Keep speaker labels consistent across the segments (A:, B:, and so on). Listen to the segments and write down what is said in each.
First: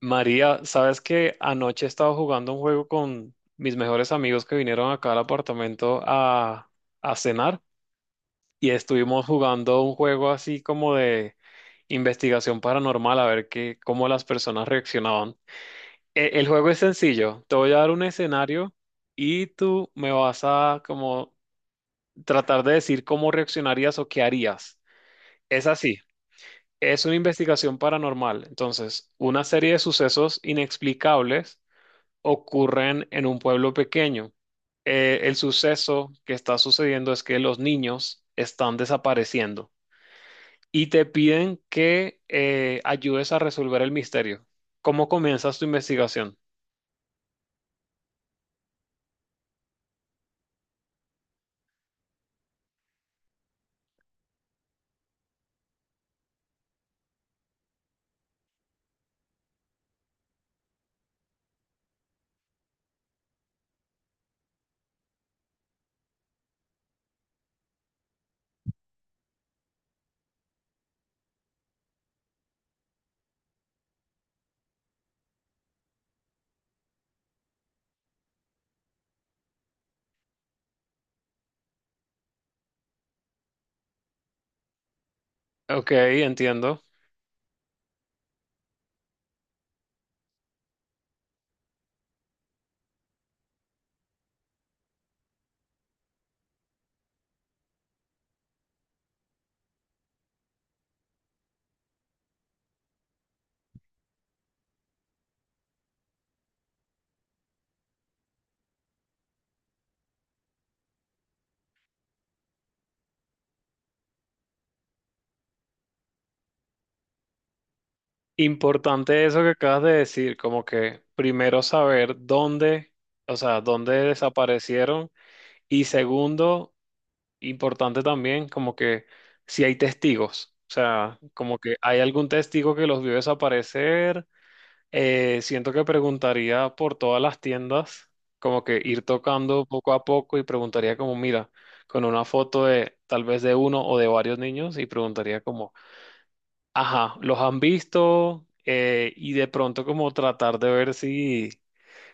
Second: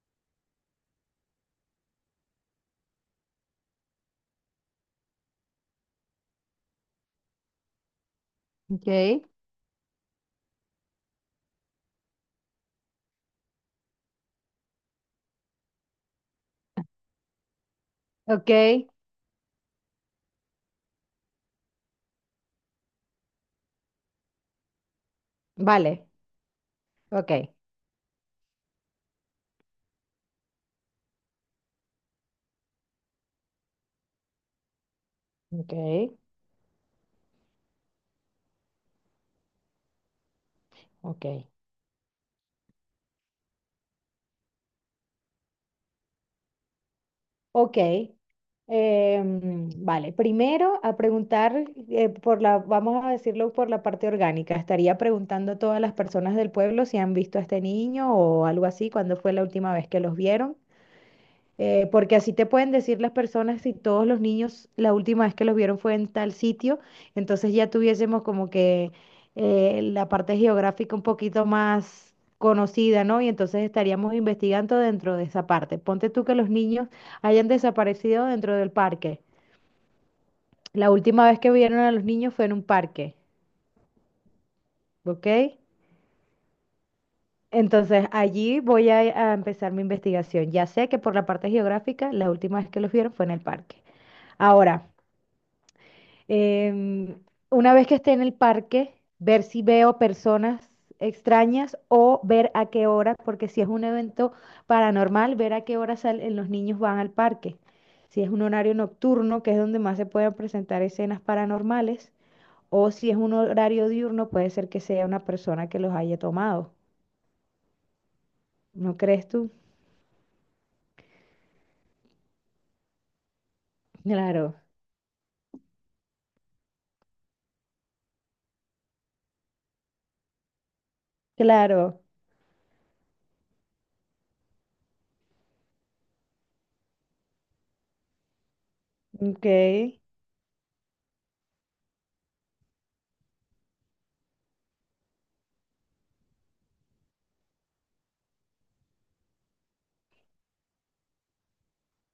A: María, sabes que anoche estaba jugando un juego con mis mejores amigos que vinieron acá al apartamento a cenar y
B: Ok,
A: estuvimos jugando un juego así como de investigación paranormal a ver qué, cómo las personas reaccionaban. El juego es sencillo, te voy a dar un escenario
B: ok,
A: y tú me vas a como tratar de decir cómo reaccionarías o qué harías. Es así,
B: vale,
A: es una
B: ok,
A: investigación paranormal, entonces una serie de sucesos inexplicables ocurren en un pueblo pequeño. El
B: ok,
A: suceso que está sucediendo es que los niños están desapareciendo y te
B: ok,
A: piden que ayudes a resolver el misterio. ¿Cómo comienzas tu investigación?
B: ok. Vale, primero a preguntar vamos a decirlo por la parte orgánica. Estaría preguntando a todas las personas del pueblo si han visto a este niño o algo así, cuándo fue la última vez que los vieron. Porque así te pueden decir las personas si todos los niños la última vez que los vieron fue en tal sitio, entonces ya tuviésemos como que la parte geográfica un poquito más conocida, ¿no? Y entonces estaríamos investigando dentro de esa parte. Ponte tú que los niños hayan desaparecido dentro del parque. La última vez que vieron a los niños fue en un parque, ¿ok?
A: Ok, entiendo.
B: Entonces allí voy a empezar mi investigación. Ya sé que por la parte geográfica, la última vez que los vieron fue en el parque. Ahora, Em, una vez que esté en el parque, ver si veo personas extrañas o ver a qué hora, porque si es un evento paranormal, ver a qué hora salen los niños van al parque. Si es un horario nocturno, que es donde más se pueden presentar escenas paranormales, o si es un horario diurno, puede ser que sea una persona que los haya tomado. ¿No
A: Importante
B: crees
A: eso que
B: tú?
A: acabas de decir, como que primero saber dónde, o sea, dónde
B: Claro,
A: desaparecieron, y segundo, importante también como que si hay testigos, o sea, como que hay
B: claro.
A: algún testigo que los vio desaparecer. Siento que preguntaría por todas las tiendas, como que ir
B: Ok,
A: tocando poco a poco y preguntaría como, mira, con una foto de tal vez de uno o de varios niños, y preguntaría como, ajá, ¿los han visto? Y de pronto como tratar de ver si...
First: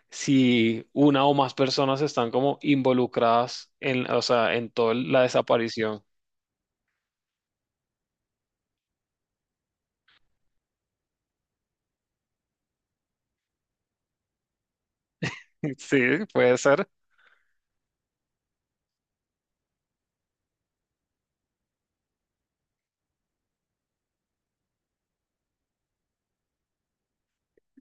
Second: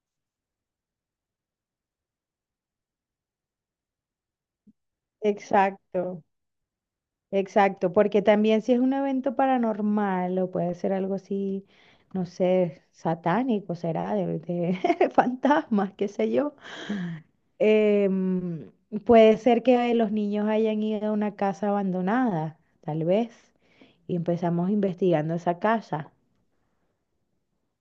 A: si una o más personas están como involucradas en, o sea, en toda la desaparición.
B: exacto. Exacto, porque también si es un evento paranormal o puede ser algo así, no sé, satánico, será, de fantasmas,
A: Sí,
B: qué sé yo.
A: puede ser.
B: em, Puede ser que los niños hayan ido a una casa abandonada, tal vez, y empezamos investigando esa casa,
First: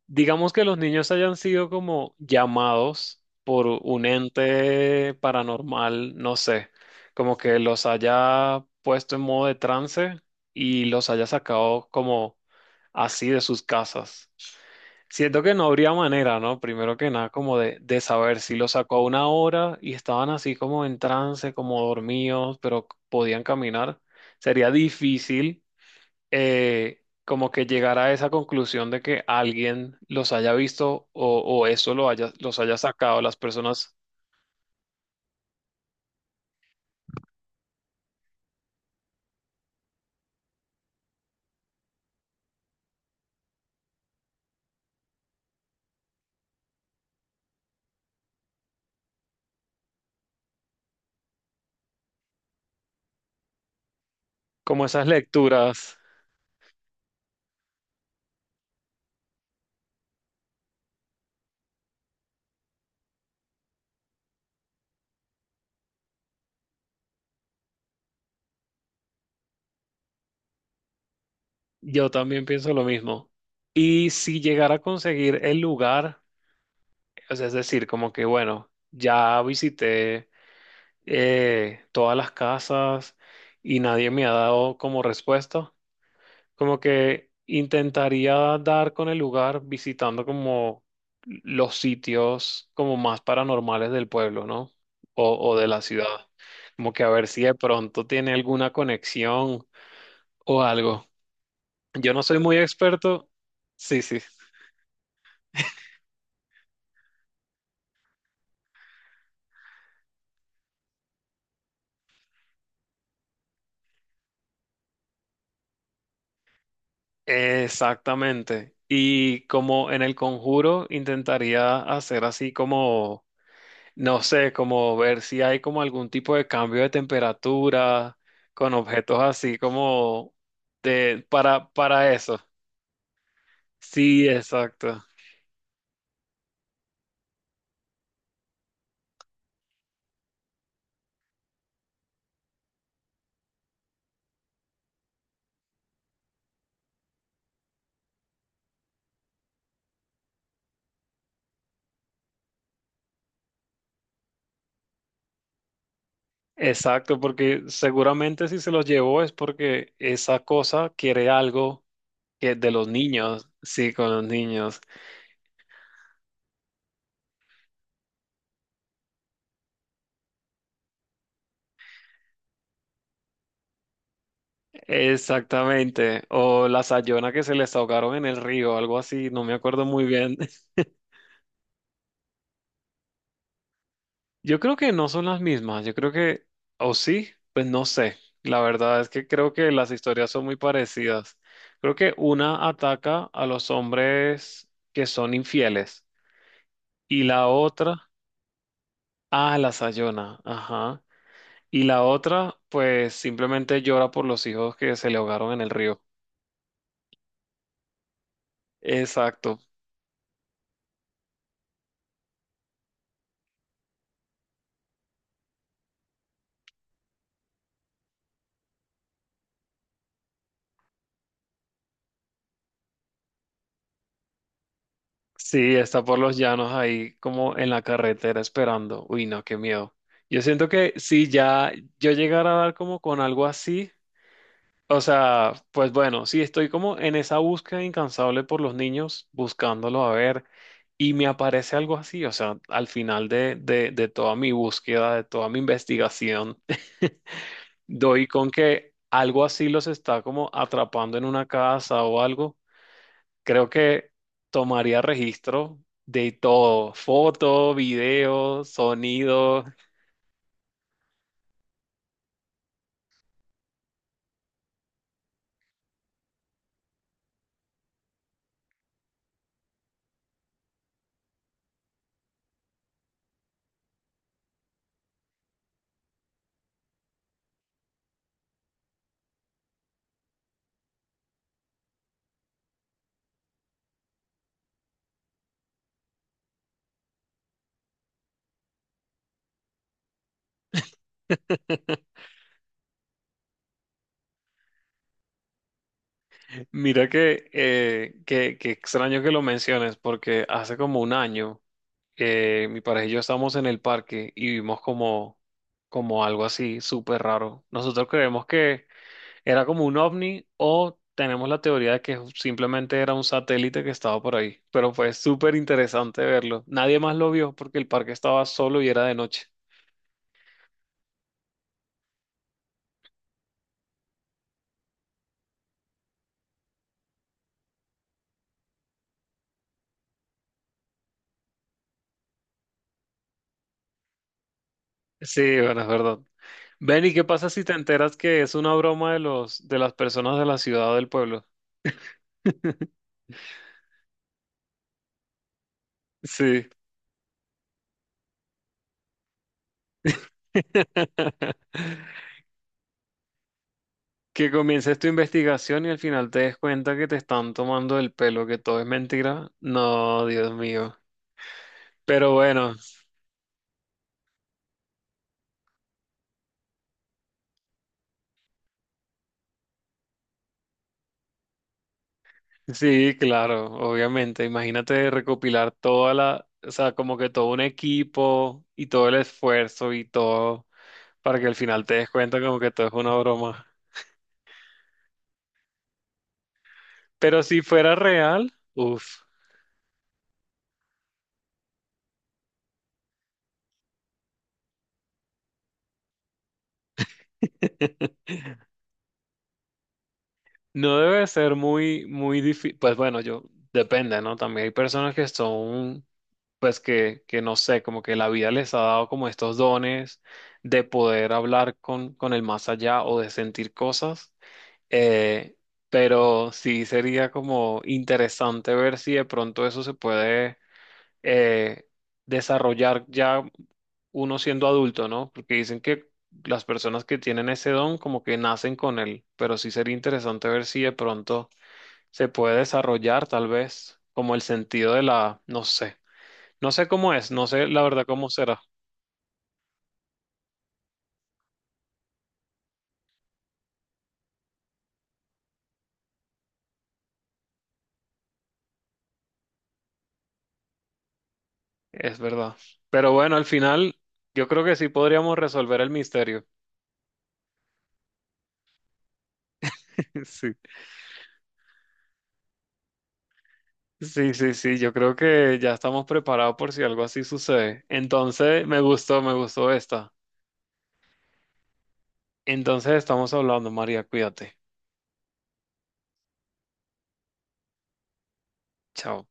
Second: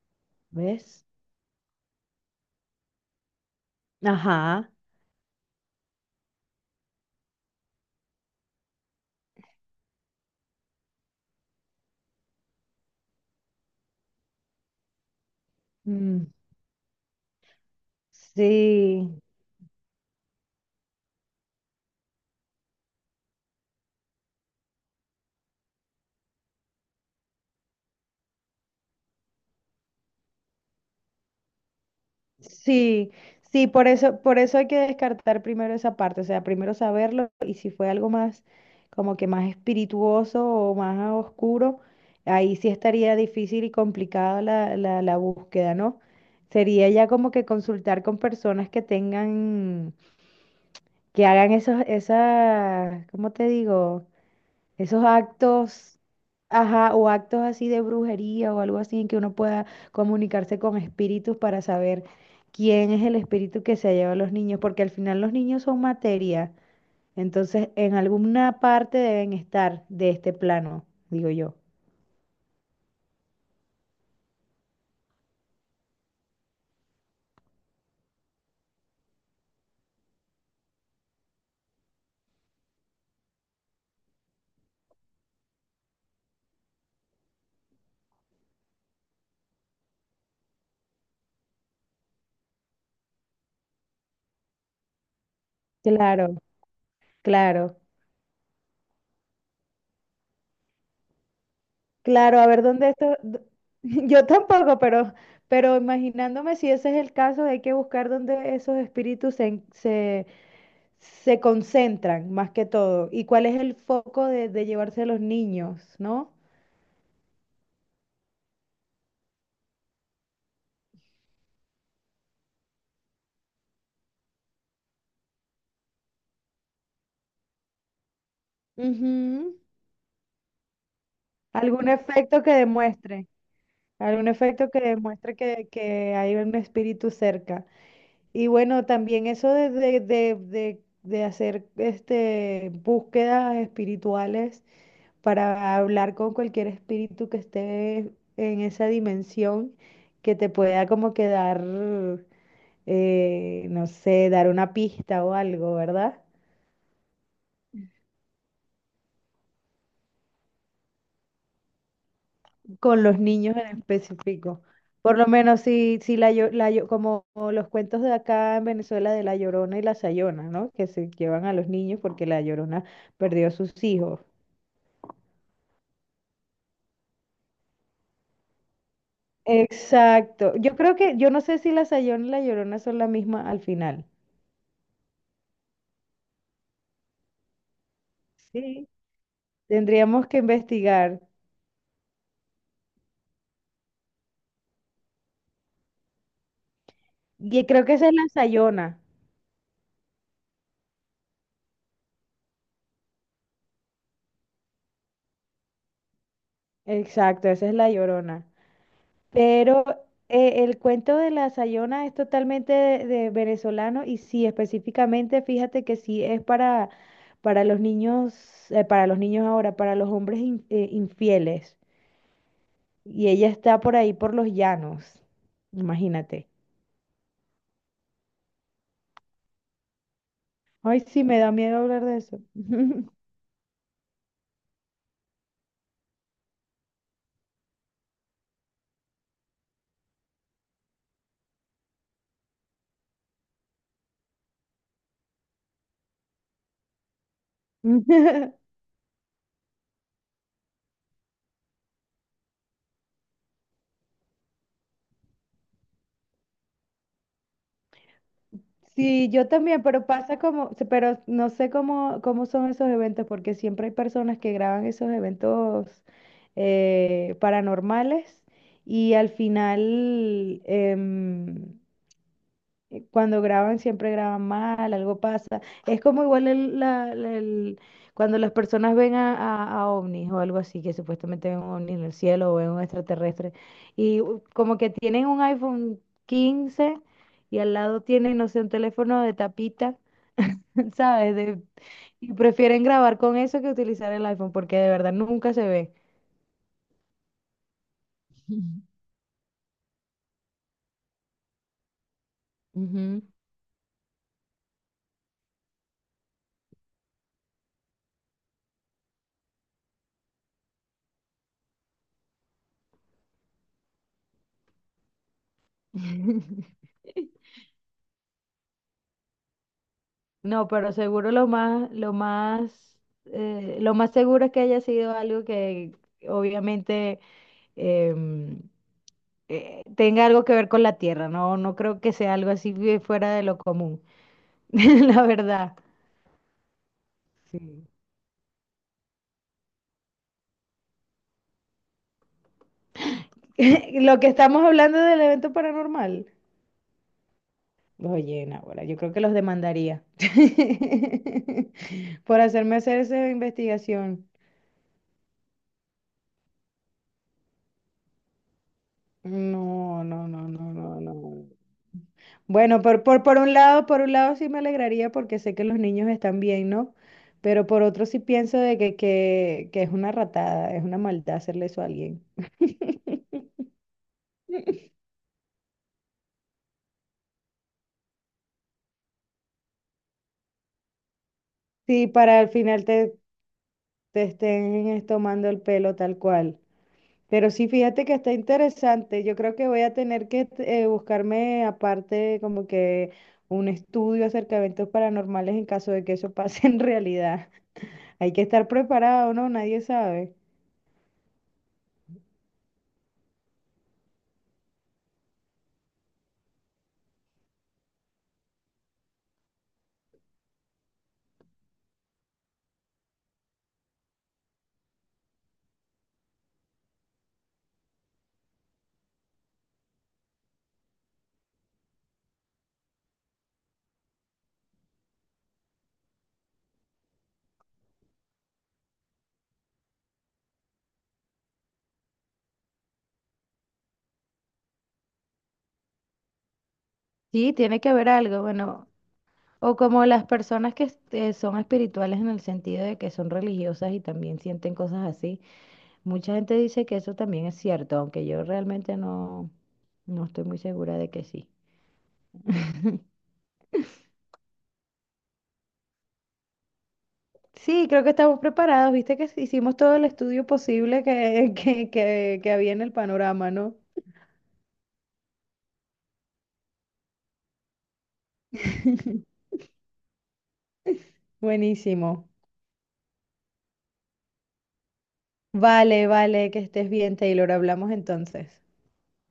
A: Digamos que los
B: ¿ves?
A: niños hayan sido como llamados por un
B: Ajá.
A: ente paranormal, no sé, como que los haya puesto en modo de trance y los haya sacado como así de sus casas. Siento que no habría
B: Mm,
A: manera, ¿no? Primero que nada, como de saber si los sacó a
B: sí,
A: una hora y estaban así como en trance, como dormidos, pero podían caminar. Sería difícil como que llegar a esa conclusión de que alguien los haya visto o eso lo haya, los haya
B: sí,
A: sacado las
B: sí,
A: personas,
B: por eso hay que descartar primero esa parte, o sea, primero saberlo y si fue algo más como que más espirituoso o más oscuro, ahí sí estaría difícil y complicada la búsqueda, ¿no? Sería ya como que consultar con personas que tengan, que hagan esos, esas, ¿cómo te digo?
A: como
B: Esos
A: esas lecturas.
B: actos, ajá, o actos así de brujería o algo así en que uno pueda comunicarse con espíritus para saber quién es el espíritu que se lleva a los niños, porque al final los niños son materia, entonces en alguna parte deben estar de este plano, digo yo.
A: Yo también pienso lo mismo. Y si llegara a conseguir el lugar, o sea, es decir, como que bueno, ya visité todas las casas y nadie me ha dado como respuesta. Como que intentaría dar con el lugar visitando como los sitios como más paranormales del pueblo, ¿no? O de la ciudad.
B: Claro,
A: Como que a ver si de
B: claro,
A: pronto tiene alguna conexión o algo. Yo no soy
B: claro, a
A: muy
B: ver dónde esto,
A: experto. Sí, sí.
B: yo tampoco, pero imaginándome si ese es el caso, hay que buscar dónde esos espíritus se, en- se se concentran más que todo. ¿Y cuál es el foco de llevarse a los niños, no?
A: Exactamente. Y como en el conjuro intentaría hacer así como, no sé, como ver si hay como algún tipo de cambio de temperatura con objetos así
B: Ujú.
A: como de para
B: Algún
A: para eso.
B: efecto que demuestre,
A: Sí,
B: algún efecto que
A: exacto.
B: demuestre que hay un espíritu cerca. Y bueno, también eso de hacer búsquedas espirituales para hablar con cualquier espíritu que esté en esa dimensión que te pueda como quedar no sé, dar una pista o algo, ¿verdad?
A: Exacto, porque seguramente si se los llevó es porque esa cosa quiere algo que de los
B: Con los
A: niños,
B: niños en
A: sí, con los
B: específico.
A: niños.
B: Por lo menos si como los cuentos de acá en Venezuela de la Llorona y la Sayona, ¿no? Que se llevan a los niños porque la Llorona perdió a sus hijos.
A: Exactamente. O la sayona que se les ahogaron en el río, algo así, no me acuerdo muy bien.
B: Exacto. Yo no sé si la Sayona y la Llorona son la misma al final.
A: Yo creo que no son las mismas, yo creo que, o sí, pues no sé. La
B: Sí.
A: verdad es que creo que las
B: Tendríamos
A: historias
B: que
A: son muy
B: investigar.
A: parecidas. Creo que una ataca a los hombres que son infieles, y la
B: Y creo que esa
A: otra
B: es la Sayona.
A: a la Sayona, ajá. Y la otra, pues simplemente llora por los hijos que se le ahogaron en el río.
B: Exacto, esa es la Llorona.
A: Exacto.
B: Pero el cuento de la Sayona es totalmente de venezolano y sí, específicamente, fíjate que sí es para los niños, para los niños ahora, para los hombres infieles. Y ella está por ahí por los llanos,
A: Sí, está por los
B: imagínate.
A: llanos ahí como en la carretera esperando. Uy, no, qué miedo. Yo siento que
B: Ay, sí,
A: si
B: me da
A: ya
B: miedo hablar
A: yo
B: de eso.
A: llegara a dar como con algo así. O sea, pues bueno, sí, estoy como en esa búsqueda incansable por los niños, buscándolos a ver, y me aparece algo así, o sea, al final de toda mi búsqueda, de toda mi investigación, doy con que algo así los está como atrapando en una casa o algo. Creo que tomaría registro de todo, foto, video,
B: Sí, yo
A: sonido.
B: también, pero pasa como, pero no sé cómo, cómo son esos eventos, porque siempre hay personas que graban esos eventos paranormales y al final, cuando graban, siempre graban mal, algo pasa. Es como igual cuando las personas ven a ovnis o algo así, que supuestamente ven un ovni en el cielo o ven un extraterrestre, como que tienen un iPhone 15 y al lado tienen, no sé, un teléfono de tapita, ¿sabes? Y prefieren grabar con eso que utilizar el iPhone, porque de verdad nunca se ve.
A: Mira que, que extraño que lo menciones, porque hace como un año. Mi pareja y yo
B: Ujú.
A: estábamos en el parque y vimos como, como algo así súper raro. Nosotros creemos que era como un ovni, o tenemos la teoría de que simplemente era un satélite que estaba por ahí. Pero fue súper interesante verlo. Nadie más lo vio porque el parque estaba solo y era de noche.
B: No, pero seguro lo más, lo más, lo más seguro es que haya sido algo que obviamente em, tenga algo que ver con la tierra, ¿no? No creo que sea algo así de fuera de lo común, la
A: Sí,
B: verdad.
A: bueno, es verdad. Ven, ¿y qué pasa
B: Sí.
A: si te enteras que es una broma de los, de las personas de la ciudad o del pueblo?
B: Lo que estamos hablando del evento paranormal.
A: Sí.
B: Oye, Nahuela, yo creo que los demandaría por hacerme hacer esa investigación.
A: Que comiences tu investigación y al final te des cuenta que te están tomando el pelo, que todo es mentira.
B: No,
A: No,
B: no, no,
A: Dios
B: no,
A: mío.
B: no, no.
A: Pero bueno,
B: Bueno, por un lado, por un lado sí me alegraría porque sé que los niños están bien, ¿no? Pero por otro sí pienso de que es una ratada, es una maldad hacerle eso a alguien.
A: sí, claro, obviamente. Imagínate recopilar toda la, o sea, como que todo un equipo y todo el esfuerzo y todo para que al final te
B: Sí,
A: des
B: para
A: cuenta
B: al
A: como que
B: final
A: todo es una
B: te,
A: broma.
B: te estén es, tomando el pelo tal cual.
A: Pero
B: Pero
A: si
B: sí,
A: fuera
B: fíjate que está
A: real, uff.
B: interesante. Yo creo que voy a tener que buscarme aparte como que un estudio acerca de eventos paranormales en caso de que eso pase en realidad. Hay que estar preparado, ¿no? Nadie sabe.
A: No debe ser muy, muy difícil. Pues bueno, yo depende, ¿no? También hay personas que son, pues que no sé, como que la vida les ha dado como estos dones de poder hablar con el más allá o de sentir cosas. Eh, pero sí sería como interesante ver si de pronto eso se puede eh, desarrollar ya uno siendo adulto, ¿no? Porque dicen que las personas que tienen ese don como que nacen con él, pero sí sería interesante ver si de pronto se puede desarrollar tal vez como el sentido de la, no sé, no sé cómo es, no
B: Sí,
A: sé
B: tiene
A: la
B: que
A: verdad
B: haber
A: cómo
B: algo.
A: será,
B: Bueno, o como las personas que son espirituales en el sentido de que son religiosas y también sienten cosas así. Mucha gente dice que eso también es cierto, aunque yo realmente no, no estoy muy segura de que sí.
A: es verdad. Pero bueno, al final yo creo que sí podríamos resolver el misterio.
B: Sí, creo que estamos preparados, viste que hicimos todo el estudio posible que, que había en el panorama, ¿no?
A: Sí, sí, sí, sí, yo creo que ya estamos preparados por si algo así sucede. Entonces, me gustó esta.
B: Buenísimo.
A: Entonces, estamos hablando, María, cuídate.
B: Vale, vale, que estés bien, Taylor. Hablamos entonces.
A: Chao.